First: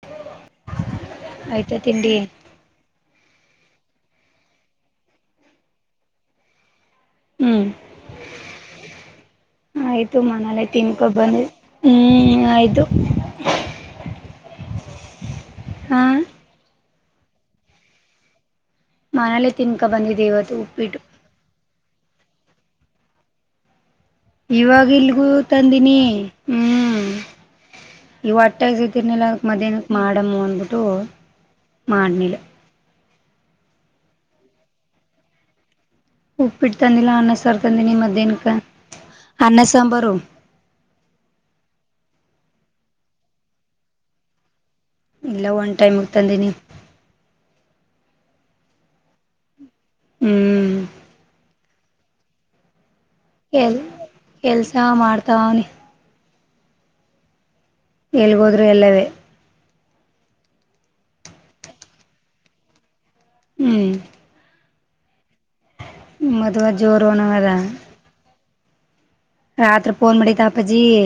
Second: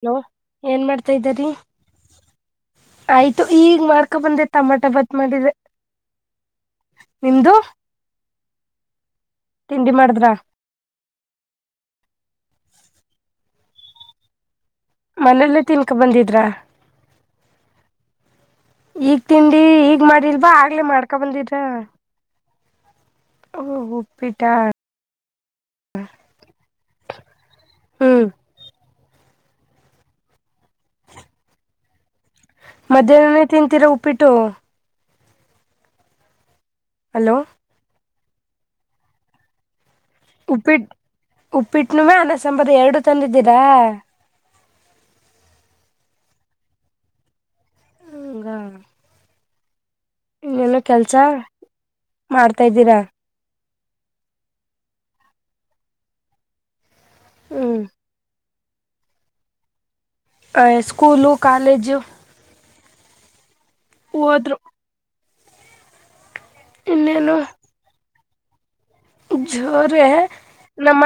Hello ಏನ್ ಮಾಡ್ತಾ ಇದ್ದರಿ ಆಯ್ತಾ ತಿಂಡಿ ಆಯ್ತು ಈಗ ಮಾಡ್ಕೊ ಬಂದೆ ಟಮಾಟ ಬತ್ ಮಾಡಿದೆ ನಿಮ್ದು ಹ್ಮ್ ತಿಂಡಿ ಮಾಡಿದ್ರ ಬಂದ ಹ್ಮ್ ಆಯ್ತು ಮನೇಲ್ಲ ತಿನ್ಕ ಹಾ ಬಂದಿದ್ರ ಈಗ್ ಮನೇಲೆ ತಿಂಡಿ ತಿನ್ಕೊ ಈಗ್ ಬಂದಿದ್ದೆ ಮಾಡಿಲ್ವಾ ಇವತ್ತು ಆಗ್ಲೆೇ ಉಪ್ಪಿಟ್ಟು ಮಾಡ್ಕೊ ಬಂದಿದ್ರ ಓಹ ಇವಾಗ ಇಲ್ಗೂ ತಂದಿನಿ ಹ್ಮ್ ಹ್ಮ್ ಇವಟ್ಟ ತಿರ್ನಲಕ್ ಮಧ್ಯಾಹ್ನಕ್ಕೆ ಮಾಡಮ್ಮ ಅಂದಬಿಟ್ಟು ಮಾಡನೇಲೆ ಮಧ್ಯಾಹ್ನನೆ ತಿಂತೀರಾ ಉಪ್ಪಿಟ್ಟು ಉಪ್ಪಿಟ್ಟ ತಂದಿಲ್ಲಾ ಅನ್ನ ಅಲೋ ಸಾರ್ ತಂದಿನಿ ಮದೇನಕ ಅನ್ನ ಸಾಂಬಾರು ಉಪ್ಪಿಟ್ಟ ಉಪ್ಪಿಟ್ಟನುಮ್ಮ ಅನಸಂಬರ್ ಎರಡು ತಂದಿದ್ದೀರಾ ಇಲ್ಲ ಒನ್ ಟೈಮ್ ಹತಂದನಿ ಅಂಗ ಹ್ಮ್ ಇನ್ನೇನು ಕೆಲ್ಸ ಮಾಡ್ತಾ್ದೀರಾ ಕೆಲ್ ಕೆಲಸ ಮಾಡ್ತಾವ ಅವನಿ ಹ್ಮ್ ಎಲ್ಗೋದ್ರು ಎಲ್ಲವೇ ಸ್ಕೂಲು ಕಾಲೇಜು ಹ್ಮ್ ಹೋದರು ಮದ್ವ ಜೋರು ಒನ ಅದ ಜೋರ ಮಾಡಿದ್ದ ಅಪ್ಪಾಜಿ ನಮ್ಮ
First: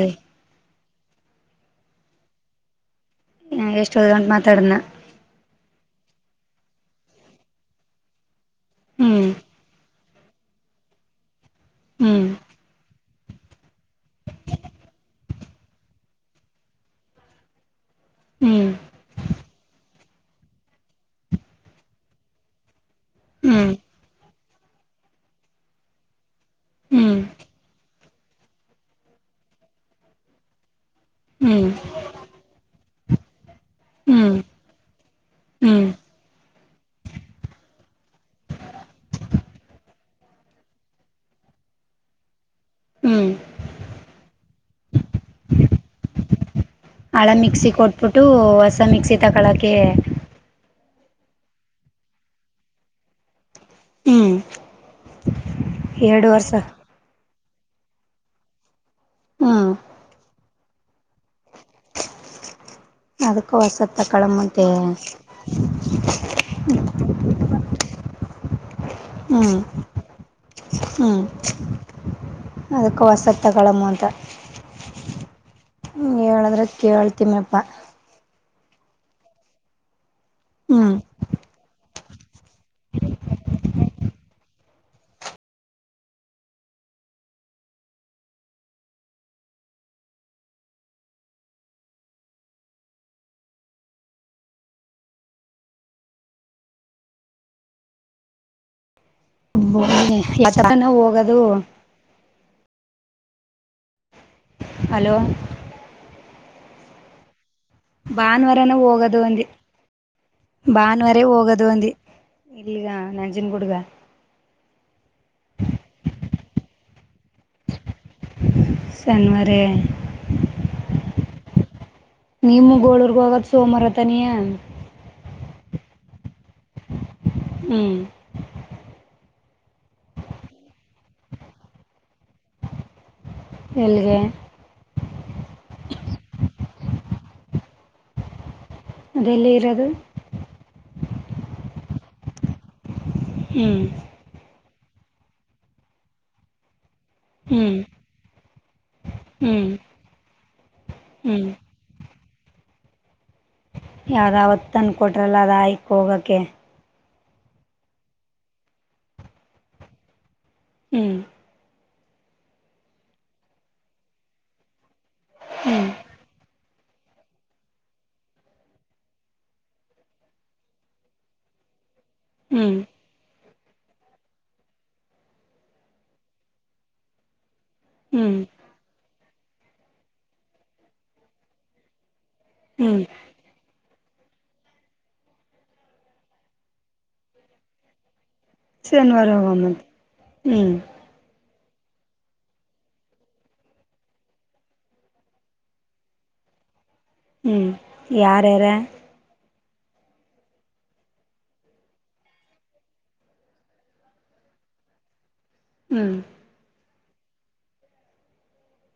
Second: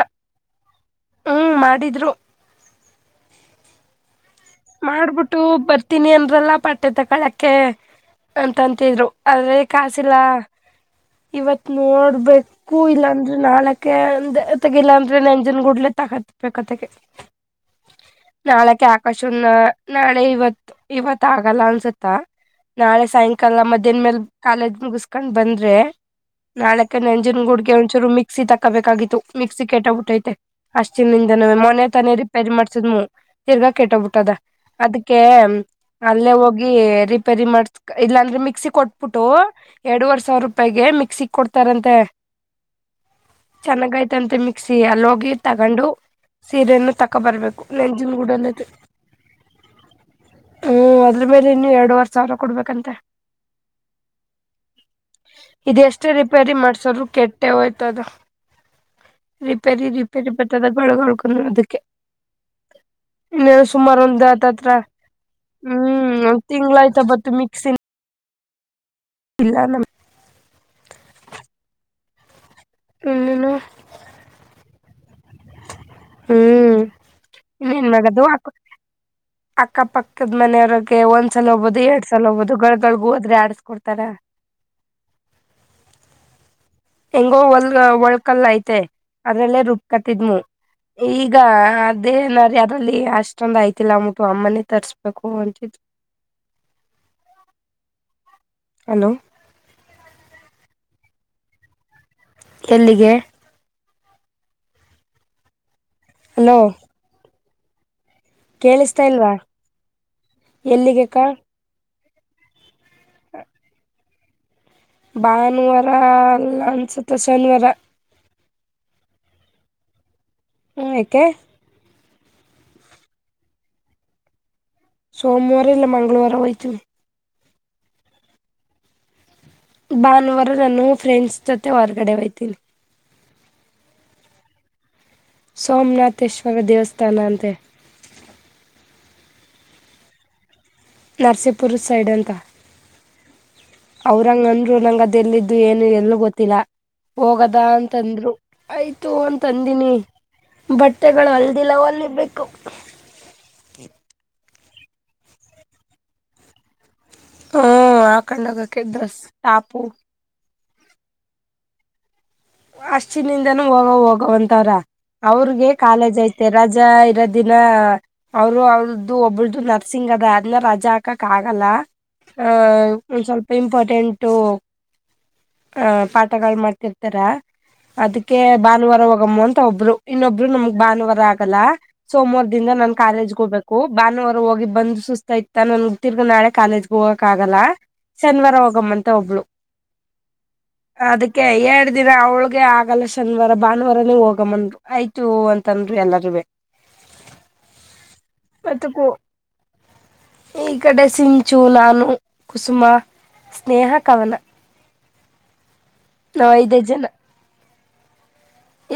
ಹ್ಮ್ ಮಾಡಿದ್ರು ಎಷ್ಟಂ ಮಾಡ್ಬಿಟ್ಟು ಬರ್ತೀನಿ ಅಲ್ಲಾ ಪಟ್ಟೇತ ಕಳಕ್ಕೆ ಅಂತ ಅಂತಿದ್ರು ಹ್ಮ್ ಆದ್ರೆ ಕಾಸಿಲ್ಲ ಇವತ್ ಹ್ಮ್ ನೋಡ್ಬೇಕು ಇಲ್ಲಾಂದ್ರೆ ನಾಳಕ ಅಂದ ತಗಲ್ಲಾಂದ್ರೆ ನಂಜನ್ ಗುಡ್ಲ ತಗತ್ಬೇಕತೆಕ್ಕೆ ಹ್ಮ್ ನಾಳಕ್ಕೆ ಆಕಾಶ ನಾಳೆ ಇವತ್ ಇವತ್ ಆಗಲ್ಲ ಅನ್ಸತ್ತ ನಾಳೆ ಸಾಯಂಕಾಲ ಹ್ಮ್ ಮಧ್ಯಾಹನ್ ಮೇಲ್ ಕಾಲೇಜ್ ಮುಗಿಸಕೊಂಡ್ ಬಂದ್ರೆ ನಾಳಕ ಹ್ಮ್ ನಂಜನ್ ಗುಡ್ಗ ಒಂದಚೂರು ಮಿ ಮಿಕ್ಸಿ ತಕ್ಕೋಬೇಕಾಗಿತ್ತು ಮಿಕ್ಸಿ ಕೆೇಟಬಟ್ಟೈತೆ ಅಷ್ಟಿನಿಂದನ ಹ್ಮ್ ಮನೆ ತ ರಿಪೇರ್ ಮಾಡ್ ತಿರ್ಗಾ ಕೆಟ್ಟ್ಬಿಟ್ಟದ ಹ್ಮ್ ಅದಕ್ಕೆ ಹ್ಮ್ ಅಲ್ಲೇ ಹೋಗಿ ರಿಪೇರಿ ಮಾಡಸ್ ಇಲ್ಲಾಂದ್ರೆ ಮಿಕ್ಸಿ ಕೊಟ್ಬಿಟ್ಟು ಎರಡುವರೆ ಸಾವಿರ ರೂಪಾಯಿಗೆ ಏ ಮಿಕ್ಸಿಗೆ ಕೊಡ್ತಾರಂತೆ ಹ್ಮ್ ಚೆನ್ನಾಗಾಯ್ತಂತೆ ಮಿಕ್ಸಿ ಅಲ್ಲಿೋಗಿ ತಗೊಂಡು ಸೀರೆಯನ್ನು ತಕ್ಕೋ ಬರಬೇಕು ನೆಂಜಿನ ಗೂಡನೇ ತ ಕಳಕ್ಕೆ ಹ್ಮ್ ಅದ್ರ ಮೇಲೆ ಇನ್ನು ಎರಡುವರೆ ಸಾವಿರ ಕೊಡ್ಬೇಕಂತೆ ಹ್ಮ್ ಇ ಎಷ್ಟೇ ಎರಡು ವರ್ಷ ರಿಪೇರಿ ಮಾಡ್ಸಾರರು ಕೆ ಯ್ತದ ಹ್ಮ್ ರಿಪೇರಿ ರಿಪೇರಿ ಬ ದ ಬಳ ಕೊಳ್ಕ ಅದಕ್ಕೆ ಅದಕ್ಕ ಇನ್ನು ವಸತಿ ಸುಮಾರು ತಕ್ಕಳ ಒಂದ್ ಮತ್ತೆ ಹತ್ತತ್ರ ಹ್ಮ್ ಒಂದ್ ತಿಂಗ್ಳ ಆಯ್ತ ಬತ್ತು ಮಿಕ್ಸಿ ಹ್ಮ್ ಇಲ್ಲ ನಮ್ ಹ್ಮ್ ಅದಕ್ಕೆ ವಸಂತ ಇನ್ನೇನು ಕಳಮ್ಮ ಅಂತ ಹ್ಮ ಹೇಳದ್ರೆ ಹ್ಮ್ ಕೇಳ್ತಮ್ಯಪ್ಪಾ ಇನ್ನೇನ್ ಮಾಡೋದು ಅಕ್ ಅಕ್ಕಪಕ್ಕದ ಹ್ಮ್ ಮನೆಯವ್ರಗೆ ಒಂದ್ಸಲ ಹಬ್ಬದು ಎಡ್ಸಲ್ ಹೋಗಬೋುದು ಗಗಳಗೊಳ್ಗ ಹೋದ್ರೆ ಆಡ್ಸ್ಕೊಡ್ತಾರ ಹೆಂಗೋ ಒಲ್ ಒಳ್ಕಲ್ ಐತೆ ಅದ್ರಲ್ಲೇ ರುಬ್ಕತಿದ್ಮ ಈಗ ಅದೇನಾರ ಯಾರಲ್ಲಿ ಅಷ್ಟೊಂದ ಆಯ್ತಿಲ್ಲ ಅಂದಟ್ಟು ಅಮ್ಮನೇ ತರ್ಸ್ಬೇಕು ಅಂತಿದು [unintelligible] ಹಲೋ ಚಾನ ಹೋಗದು ಎಲ್ಲಿಗೆ ಹಲೋ ನ ಭಾನುವಾರನು ಹೋಗೋದು ಒಂದು ಎಲ್ಲಿಗೆಕ್ಕ ಭಾನುವಾರೇ ಹೋಗೋದು ಒಂದು ಇಲ್ಲಿಗ ನಂಜನ್ಗೂಡುಗ ಭಾನುವಾರ ಎಲ್ಲ ಅನ್ಸುತ್ತ ಶನಿವಾರ ಶನ್ವರೆ ಹ್ಮ ಕೆ ನಿಮ್ಮ ಗೋಳೂರ್ಗ ಹೋಗತ್ ಸೋಮಾರ ತನಿಯಾ ಸೋಮವಾರ ಇಲ್ಲ ಮಂಗಳವಾರ ವಹಿತು ಹ್ಮ್ ಭಾನುವಾರ ನಾನು ಫ್ರೆಂಡ್ಸ್ ಜೊತೆ ಹೊರ್ಗಡೆ ಹಯ್ತೀನಿ ಎಲ್ಲಿಗೆ ಸೋಮನಾಥೇಶ್ವರ ದೇವಸ್ಥಾನ ಅಂತೆ ಅದೆಲ್ಲ ಇರದು ನರಸೀಪುರ ಸೈಡ್ ಅಂತ ಹ್ಮ್ ಅವರಂಗಂದ್ ನಂಗದು ಎಲ್ಲಿದ್ದು ಏನು ಎಲ್ಲೂ ಗೊತ್ತಿಲ್ಲ ಹೋಗದ ಹ್ಮ್ ಅಂತಂದ್ರು ಆಯ್ತು ಅಂತ ಹ್ಮ್ ಅಂದಿನಿ ಬಟ್ಟೆಗಳು ಹ್ಮ್ ವಲ್ದಿಲ್ಲವಲ್ಲಿ ಬೇಕು ಯಾವ್ದಾವತ್ತನ್ ಕೊಟ್ರಲ್ಲ ಅ ಹಾಯಕ್ ಹೋಗಕೆ ಹ್ಮ ಹಾಕೊಂಡ ಹೋಗೋಕೆ ಡ್ರೆಸ್ ಟಾಪು ಹ್ಮ್ ಅಷ್ಟಿನಿಂದನೂ ಹೋಗ ಹೋಗವಂತವ್ರ ಅವ್ರಗೆ ಹ್ಮ್ ಕಾಲೇಜ್ ಐತೆ ರಜ್ ರಜಾ ಇರೋ ದಿನ ಅವರು ಅವ್ರ್ದು ಒಬ್ಬಳ್ದು ನರ್ಸಿಂಗ್ ಅದ ಅದ್ನ್ನ ರಜಾ ಹಾಕಕ್ ಆಗಲ್ಲ ಹ ಹ್ಮ್ ಒಂದ್ ಸ್ವಲ್ಪ ಇಂಪಾರ್ಟೆಂಟ್ ಪಾಠಗಳು ಮಾಡ್ತಿರ್ತಾರ ಅದಕ್ಕೆ ಹ್ಮ್ ಭಾನುವಾರ ಹೋಗಮ್ಮ ಅಂತ ಒಬ್ರು ಇನ್ನೊಬ್ರು ನಮ್ಗ್ ಭಾನುವಾರ ಆಗಲ್ಲ ಸೋಮವಾರ ದಿಂದ ನಾನ್ ಹ್ಮ್ ಕಾಲೇಜ್ಗೆ ಹೋಗ್ಬೇಕು ಟು ಭಾನುವಾರ ಹೋಗಿ ಬಂದ್ ಸುಸ್ತ ಇತಾನನ್ ತಿರ್ಗ ನಾಳ ಕಾಲೇಜ್ಗೆ ಹೋಗಕ್ ಆಗಲ್ಲ ಶನಿವಾರ ಹೋಗಮ್ಮಂತ ಶನಿವಾರ ಒಬ್ಳು ಹೋಗಮ್ಮಂತೆ ಹ್ಮ್ ಅದಕ್ಕೆ ಎ ಅವ್ಳಗೆ ಆಗಲ್ಲ ಶನಿವಾರ ಭಾನುವಾರನೇ ಹೋಗಮ್ಮನ್ರು ಆಯ್ತು ಅಂತನ್ರು ಎಲ್ಲರೂವೆ ಹ್ಮ್ ಯಾರ್ಯಾರ ಮತ್ತೆ [unintelligible] ಈ ಕಡೆ ಸಿಂಚು ನಾನು ಕುಸುಮ ಸ್ನೇಹ ಕವನ ಹ್ಮ್ ನಾ ಐದೆ ಜನ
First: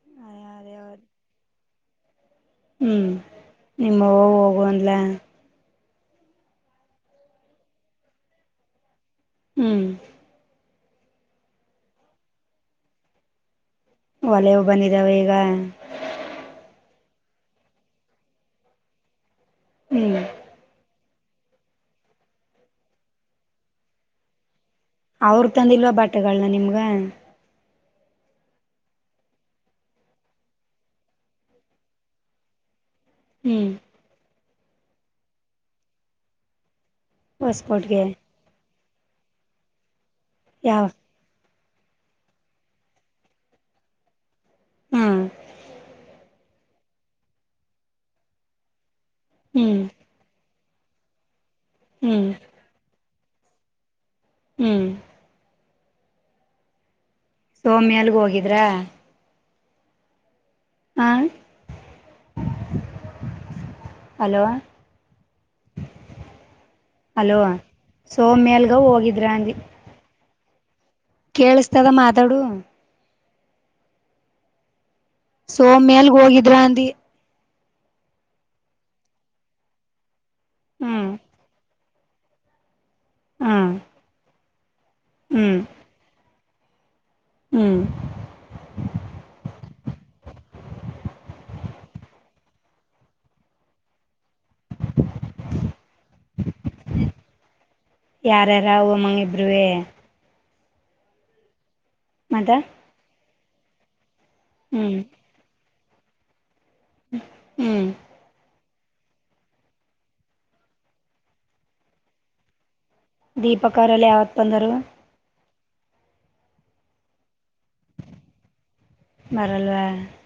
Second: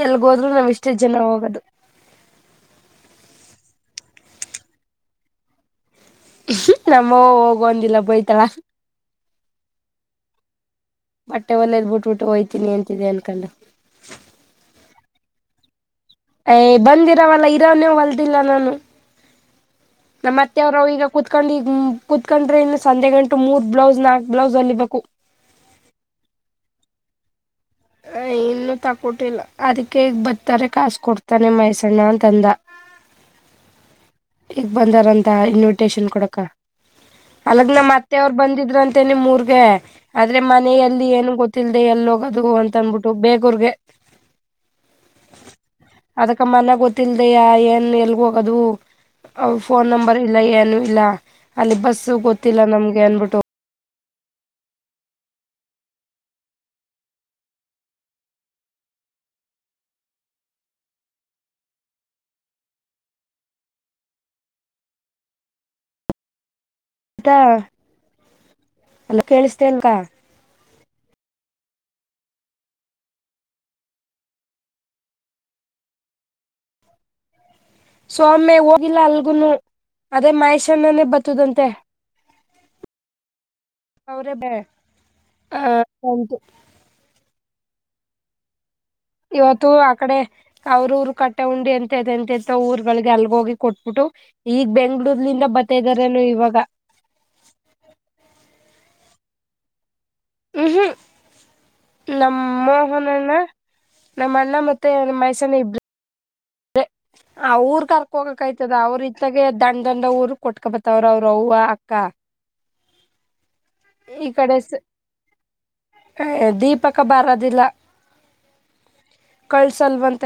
ಎಲ್ಗೋದ್ರು ನಾವ್ ಇಷ್ಟೇ ಯಾರ್ಯಾರು ಜನ ಹೋಗದು ಹ್ಮ್ ನಿಮ್ಮವ್ವ ಹೋಗು ಅಂದ್ಲ ನಮ್ಮ ಹೋಗುವಂದಿಲ್ಲ ಬಯ್ತಾಳ ಹ್ಮ್ ಬಟ್ಟೆ ವಲ್ಯದ್ ಬಿಟ್ಬಿಟ್ಟು ಹೋಯ್ತೀನಿ ಅಂತಿದೆ ಅನ್ಕೊಂಡು ಒಲೆವು ಬಂದಿದ್ದಾವ ಈಗ ಯ ಬಂದಿರವಲ್ಲ ಇರೋನೇ ಹೊಲ್ದಿಲ್ಲ ನಾನು ಹ್ಮ್ ನಮ್ಮತ್ತೆವರ ಈಗ ಕೂತ್ಕೊಂಡು ಈ ಕೂತ್ಕೊಂಡ್ರೆ ಇನ್ನು ಸಂಜೆ ಗಂಟು ಮೂರ್ ಬ್ಲೌಸ್ ನಾಲ್ಕ್ ಬ್ಲೌಸ್ ವಲ್ಲಿ ಬೆ ಅವ್ರ ತಂದಿಲ್ವ ಬಾಟೆಗಳನ ನಿಮ್ಗ ಹ ಇನ್ನು ತಕೊಟ್ಟಿಲ್ಲ ಅದಕ್ಕೆ ಈಗ ಬರ್ತಾರೆ ಕಾಸ ಕೊಡ್ತ ಮಹೇಶಣ್ಣ ಅಂತಂದ ಹ್ಮ್ ಈಗ ಬಂದಾರಂತ ಇನ್ವಿಟೇಶನ್ ಕೊಡಕ ಅಲಗ್ ನಮ ಹೊಸ್ಕೋಟ್ಗೆ ಮತ್ತೆ ಅವರು ಬಂದಿದ್ರ ಅಂತ ನಿಮ್ ಊರ್ ಆದ್ರೆ ಯಾವ ಮನೆಯಲ್ಲಿ ಏನು ಗೊತ್ತಿಲ್ಲದೆ ಎಲ್ಲೂಗೋದು ಅಂತ ತಂದ್ಬಿಟ್ಟು ಬೇಕೂರ್ಗೆ ಹ್ಮ್ ಅದ ಅ ಮನ ಗೊತ್ತಿಲ್ದಯ ಏನ್ ಎಲ್ಗ ಹೋಗೋದು ಹ್ಮ್ ಫೋನ್ ನಂಬರ್ ಇಲ್ಲ ಏನ್ ಇಲ್ಲ ಅಲ್ಲಿ ಬಸ್ಸು ಹ್ಮ್ ಗೊತ್ತಿಲ್ಲ ನಮ್ಗೆ ಅನ್ಬಿಟ್ಟು ಹ್ಮ್ ಸೌಮ್ಯ ಅಲ್ಲಿಗೆ ಹೋಗಿದ್ರಾ ಆ ಹಲೋ ಆಯ್ತಾ ಅಲೋ ಸೋಮ್ಯಲ್ಗ ಅಲ್ಲ ಹೋಗಿದ್ರ ಅಂದಿ ಕೇಳಿಸ್ತಾ ಇಲ್ವಾ ಕೇಳಿಸತದ ಮಾತಾಡು ಸೋಮ್ಯಲ್ಗ ಹೋಗಿದ್ರ ಅಂದಿ ಸೌಮ್ಯ ಹೋಗಿಲ್ಲ ಅಲ್ಗುನು ಅದೇ ಮಾಹಶ್ಣನೆೇ ಹ್ಮ್ ಬತದಂತೆ ಹ್ಮ್ ಅವ್ರೇ ಬೇ ಹ್ಮ್ ಹ ಅಂತು ಹ್ಮ್ ಇವತ್ತು ಆ ಕಡೆ ಅವ್ರ ರು ಕಟ್ಟೆ ಉಂಡಿ ಎಂತ ಎಂತಂತ ಊರ್ಗಳಿಗೆ ಅಲ್ಗೋಗಿ ಕೊಟ್ಬಿಟ್ಟು ಈಗ ಬೆಂಗಳೂರಿನಿಂದ ಬಂ ತ್ತಾರೇನು ಇವಾಗ ಬರುವೆ ಹ್ಮ್ ಹ್ಮ್ ನಮ್ಮ ಮತ್ತ ಮೋಹನಣ್ಣ ನಮ್ಮ ಅಣ್ಣ ಮತ್ತೆ ಹ್ಮ್ ನಮ್ ಮಹೇಸಣ್ಣ ಇಬ್ಬ್ರೆ ಅವ್ರ ಹ್ಮ್ ಕರ್ಕ ಹೋಗಕ್ಯ್ತ ಇದ ಅವ್ರ ಇತ್ತಗೆ ದಂಡ್ ದಂಡ ಊರ್ ಕೊಟ್ಕೊಬತ್ತವ್ರ ಅವ್ರ ಅವ್ವ ಅಕ್ಕ ದೀಪಕ್ಕರೆಲ್ಲ ಯಾವತ್ ಬಂದರು ಏ ದೀಪಕ ಬಾರದಿಲ್ಲ ಬರಲ್ವಾ ಕಳ್ಸಲ್ವಂತ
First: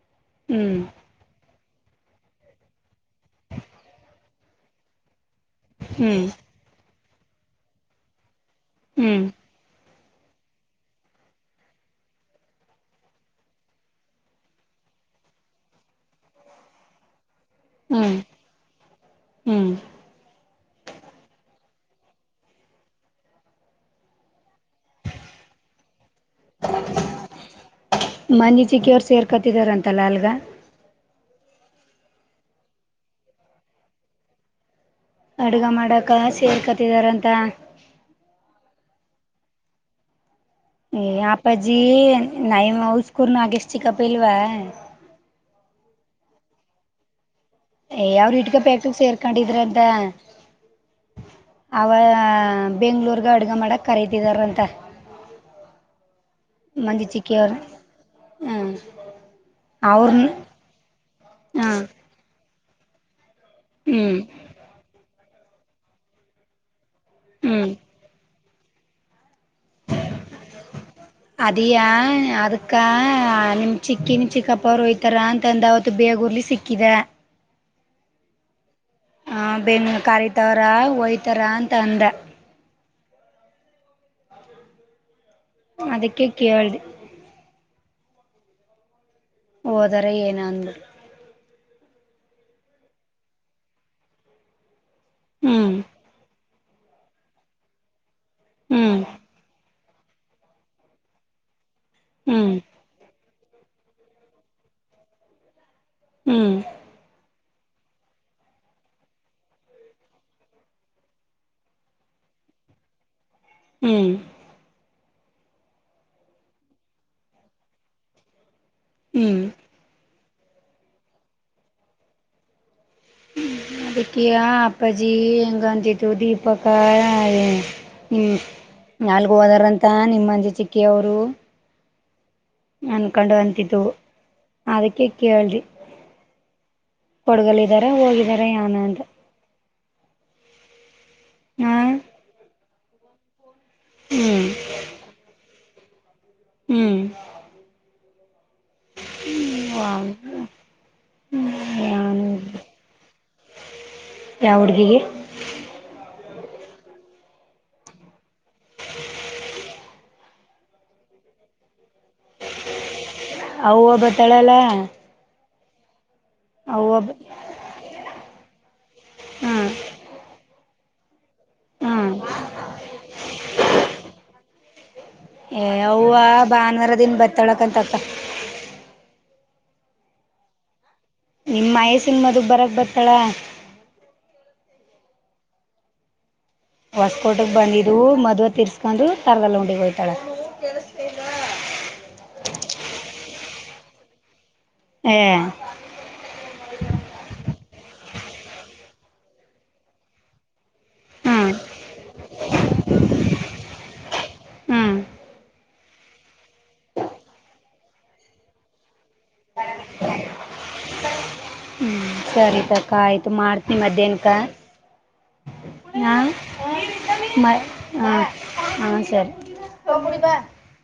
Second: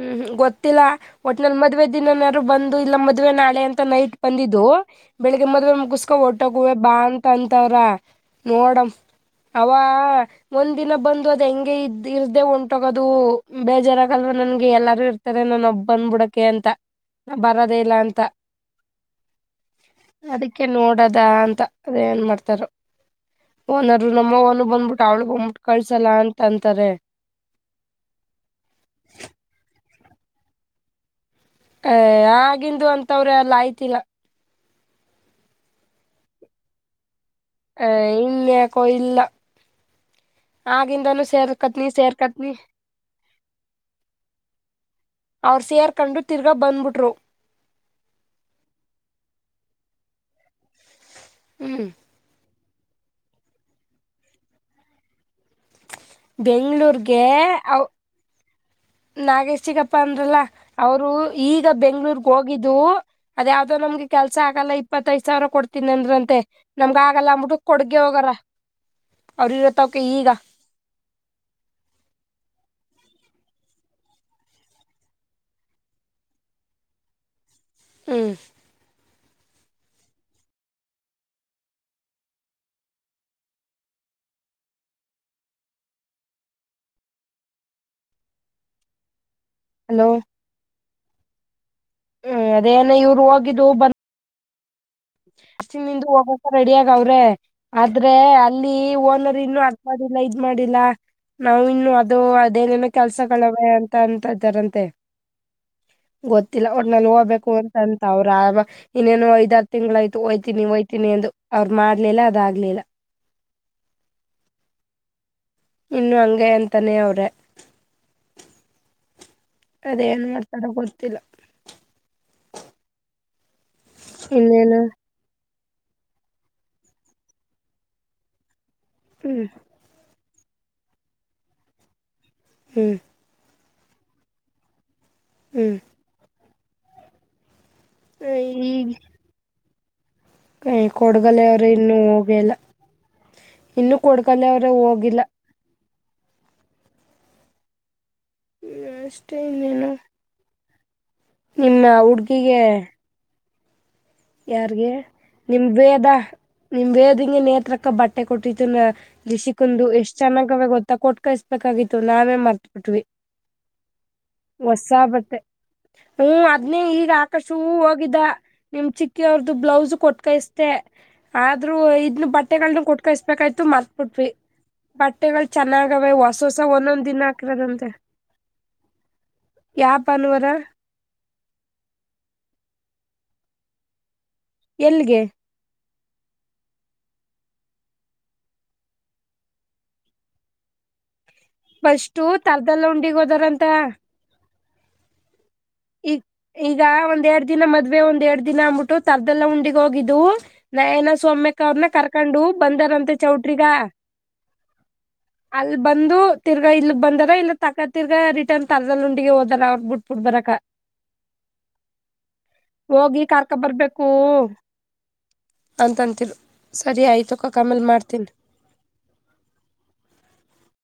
ಹ್ಮ್ ಹ್ಮ್ ಗೊತ್ತಿಲ್ಲಾ ಒಟ್ಲ್ ಮತ್ತೆ ಮದ್ವೆ ದಿನಾರು ಬಂದು ಇಲ್ಲ ಮದ್ವೆ ನಾಳೆ ಅಂತ ನೈಟ್ ಬಂದಿದ್ದು ಬೆಳಿಗ್ಗೆ ಮದ್ವೆ ಮುಗಸ್ಕೊ ಹ್ಮ್ ಒಟ್ಟಗುವೆ ಬಾ ಅಂತ ಅಂತವ್ರ ನೋಡಮ ಹ್ಮ್ ಅವ್ವ ಒಂದ ದಿನ ಬಂದು ಅದ ಹೆಂಗೆ ಇದ್ದು ಇರ್ದೆ ಉಂಟಾಗೋದು ಬೇಜಾರಾಗಲ್ವಾ ನನ್ಗೆ ಎಲ್ಲಾರು ಇರ್ತಾರೆ ನಾನೊಬ್ಬ ಬಂದಬುಡಕೆ ಅಂತ ನ ಬರದ ಇಲ್ಲ ಹ್ಮ್ ಅಂತ ಹ್ಮ್ ಅದಕ್ಕೆ ನೋಡದ ಅಂತ ಅದೇ ಏನ್ ಮಾಡ್ತಾರ ಓನರು ನಮ್ಮ ಮೊ ಬಂದ್ಬಿಟ್ಟು ಅವ್ಳಗ್ ಮುಟ್ ಕಳ್ಸಲ್ಲ ಅಂತ ಅಂತಾರೆ ಮನಿಜಿಕಿಯವರು ಸೇರ್ಕೊತಿದಾರಂತಲ್ಲ ಅಲ್ಗ ಏ ಆಗಿಂದು ಅಂತವ್ರ ಎಲ್ಲ ಆಯ್ತಿಲ್ಲ ಅಡ್ಗ ಮಾಡಕ ಸೇ ಕತ್ತಿದಾರಂ ಹೇ ಇಲ್ಲಾಕೋ ಇಲ್ಲ ಏ ಆಗಿಂದನೂ ಅಪ್ಪಾಜಿ ಸೇರ್ಕತ್ನಿ ಸೇರ್ಕತ್ನಿ ನಯ ಹೌ ಸ್ಕೂಲ್ ಹಾಗೆ ಚಿಕ್ಕಪ್ಪ ಇಲ್ವಾ ಸೇರ್ಕಂಡು ತಿರ್ಗಾ ಬಂದ್ಬಿಟ್ರು ಏ ಯಾವ್ರ ಇಟ್ಗ ಪ್ಯಾಕ್ಕ್ ಸೇರ್ಕೊಂಡಿದ್ರ ಅಂತ ಹ್ಮ್ ಅವ ಬೆಂಗ್ಳೂರ್ಗ ಅಡ್ಗ ಮಾಡಕ್ ಕರೀತಿದಾರಂತ ಬೆಂಗ್ಗಳೂರ್ಗೆ ಅವ ಹ್ಮ್ ನಾಗೇಶ್ ಚಿಕ್ಕಪ್ಪ ಅವ್ರನ್ನ ಅಂದ್ರಲ್ಲ ಅವರು ಈಗ ಹ ಬೆಂಗ್ಳೂರ್ಗ್ ಹೋಗಿದ್ದು ಅದಾವ್ದೋ ನಮಗೆ ಹ್ಮ್ ಕೆಲ್ಸ ಆಗಲ್ಲ ಇಪ್ಪತ್ತೈದು ಸಾವಿರ ಕೊಡ್ತೀನಿ ಅಂದ್ರಂತೆ ನಮ್ಗ ಆಗಲ್ಲ ಅಂಬಬಿಟ್ಟು ಕೊಡ್ಗೆ ಹೋಗಾರ ಅವ್ರ ಇರತ್ತವಕ ಈಗ ಅದಿಯಾ ಅದಕ್ಕಾ ಹಾ ನಿಮ್ ಚಿಕ್ಕಿ ನಿಮ್ ಚಿಕ್ಕಪ್ಪ ಅವರು ಹೊಯ್ತಾರ ಅಂತಂದ ಅವತ್ತು ಬೇಗೂರ್ಲಿ ಸಿಕ್ಕಿದ ಹ್ಮ್ ಹ ಬೆನ್ನು ಕರಿತವರ ಒಯ್ತಾರ ಅಂತ ಅಂದ ಅದಕ್ಕೆ ಕೇಳ್ದೆ ಹೋದಾರ ಹಲೋ ಏನ ಅಂದು ಹ್ಮ್ ಅದೇನ ಇವ್ರು ಹೋಗಿದ್ದು ಬ ಹ್ಮ್ ಮಿಂದ ಹೋಗಕ ರೆಡಿ ಆಗಾವ್ರೆ ಆದ್ರೆ ಅಲ್ಲಿ ಹ್ಮ್ ಓನರ್ ಇನ್ನು ಅದ್ನ ಮಾಡಿಲ್ಲ ಇದ್ ಮಾಡಿಲ್ಲಾ ನಾವವು ಇನ್ನು ಅದು ಹ್ಮ್ ಅದೇನೇನೋ ಕೆಲ್ಸ ವಯ ಅಂತ ಅಂತ ಇದ್ದಾರಂತೆ ಹ್ಮ್ ಗೊತ್ತಿಲ್ಲ ಒಟ್ನಲ್ಲಿ ಹೋಗ್ಬೇಕು ಕೋತಂತ್ ಅಂತ ಅವ್ರ ಇನ್ನೇನು ಐದ ತಿಂಗ್ಯ್ತು ಒಯ್ತೀನಿ ಒಯ್ತೀನಿ ಅ ಎಂದು ಅವ್ರು ಮಾಡ್ಲಿಲ್ಲ ಅದ ಆಗ್ಲಿಲ್ಲ ಹ್ಮ್ ಇನ್ನು ಹಂಗೆ ಅಂತಾನೆ ಅವ್ರೆ ಹ್ಮ್ ಅದೇನ್ ಮಾಡ್ತ ತಡ ಗೊತ್ತಿಲ್ಲ ಹ್ಮ್ ಅದಕ್ಕಿಯಾ ಇನ್ನೇನು ಅಪ್ಪಾಜಿ ಎಂಗ ಿತು ದೀಪಕ ನಿ ನಾಲ್ಗ ಹ್ಮ್ ಹೋದಾರಂತ ನಿಮ್ಮಜಿ ಚಿಕ್ಕಿ ಅವರು ಹ್ಮ್ ನನ್ಕಂಡುುವಂತತ್ತುವು ಅದಕ್ಕೆ ಕೇಳ್ದೆ ಹ್ಮ್ ಕೊಡ್ಗಲಿದಾರ ಹೋಗಿದಿದ್ದಾರೆ ಯಾನ ಅಂತ ಕೈ ಕೊಡ್ಗಲೆ ಅವರು ಹಾ ಇನ್ನುೂ ಹೋಗಿಲ್ಲ ಇನ್ನುೂ ಕೊಡ್ಕಲ್ಲ ಹ್ಮ್ ಅವ್ರ ಹೋಗಿಲ್ಲ ಹ್ಮ್ ಅಷ್ಟೇನ್ನೇನು ನಿಮ್ನ ಹುಡ್ಗಿಗೆ ಯಾವ ಯಾರ್ಿಗೆ ಹುಡ್ಗಿಗೆ ನಿಮ ವೇದ ನಿಮ್ ವೇದಿಂಗೆ ನೇತ್ರಕ್ಕ ಬಟ್ಟೆ ಕೊಟ್ಟತ್ತುು ಲಿಸಿಕಂದು ಎಷ್ಟ್ ಚೆನ್ನಾಗ ಅವ ಗೊತ್ತಾ ಕೊಟ್ಟ ಕ ಹಾಗಿತ್ತು ನಾವೇ ಮತ್ಬಿಟ್ವಿ ಅವುವು ಬತಾಳಲ್ಲ ಹ್ಮ ಅದ್ನೇ ಈಗ ಆಕ ಶೂ ಹೋಗಿದ್ದ ನಿಮ್ ಚಿಕ್ಕಿ ಅವ್ರ್ದ ಹ್ಮ್ ಬ್ಲೌಸ್ ಕೊಟ್ಕತ ಅಷ್ಟೇ ಆದ್ರೂ ಹ್ಮ್ ಇದನ್ನ ಬಟ್ಟೆಗಳನ್ನ ಕೊಟ್ಕಸ್ಬೇಕಾಯ್ತು ಮರ್ತ್ಬಿಟ್ವಿ ಬಟ್ಟೆಗಳು ಏ ಚೆನ್ನಾಗಾವೆ ಅವ್ವ ಹೊಸ ಹೊಸ ಭಾನುವಾರ ಒಂದೊಂದ್ ದಿನ ಹಾಕಿರದಂತೆ ಬತ್ತಾಳಕಂತಕ್ಕ ಯಾ ಪಾನುವರ ನಿಮ್ಮ್ಯಸ್ಸಿನ ಮದುಗ್ ಬರಕ್ ಬರ್ತಾಳ ಎಲ್ಲಿಗೆ ಹೊಸಕೋಟೆಗೆ ಬಂದಿದ್ದವು ಮದ್ುವ ತರ್ಸ್ಕೊಂಡು ತರದಲ್ಲ ಉಂಡಿ ಹೋಯ್ತಾಳೆ ಬಸ್ು ತರದೆಲ್ಲ ಉಂಡಿಗ್ ಹೋದಾರಂತ ಹ ಈಗ ಈಗ ಒಂದ್ೆರಡ್ ದಿನ ಮದ್ವೆ ಒಂದ್ೆರಡ್ ದಿನ ಅಂದಬಿಟ್ಟು ತರ್ದೆಲ್ಲ ಉಂಡಿಗ್ ಹೋಗಿದ್ದವು ನಯನ ಹ್ಮ್ ಸೌಮ್ಯಕ್ಕ ಅವ್ರನ್ನ ಕರ್ಕೊಂಡು ಬಂದಾರಂತೆ ಚೌಟ್ರಿಗ ಹ್ಮ್ ಅಲ್ ಬಂದು ತಿರ್ಗಾ ಇಲ್ಲಿ ಬಂದಾರ ಇಲ್ಲ ತಕ್ಕ ತಿರ್ಗ ರಿಟರ್ನ್ ತರದಲ್ಲ ಉುಂಡಿಿಗೆ ಹೋದಾರ ಅವ್ರಗ್ ಬಿಟ್ಬುಡ್ ಬರಕ ಹ್ಮ್ ಸರಿತಕ್ಕ ಹೋಗಿ ಆಯ್ತು ಕರ್ಕ ಮಾಡ್ತನ ಬರ್ಬೇಕು ಮಧ್ಯಾಹನಕ ಹಾ ಅಂತಂತಿರು ಸರಿ ಆಯ್ತು ಮ ಅಕ್ಕ ಆಮೇಲ್ ಹ ಮಾಡ್ತೀನಿ. ಹಾ ಸರಿ ಹ ಮುಡಿವಾ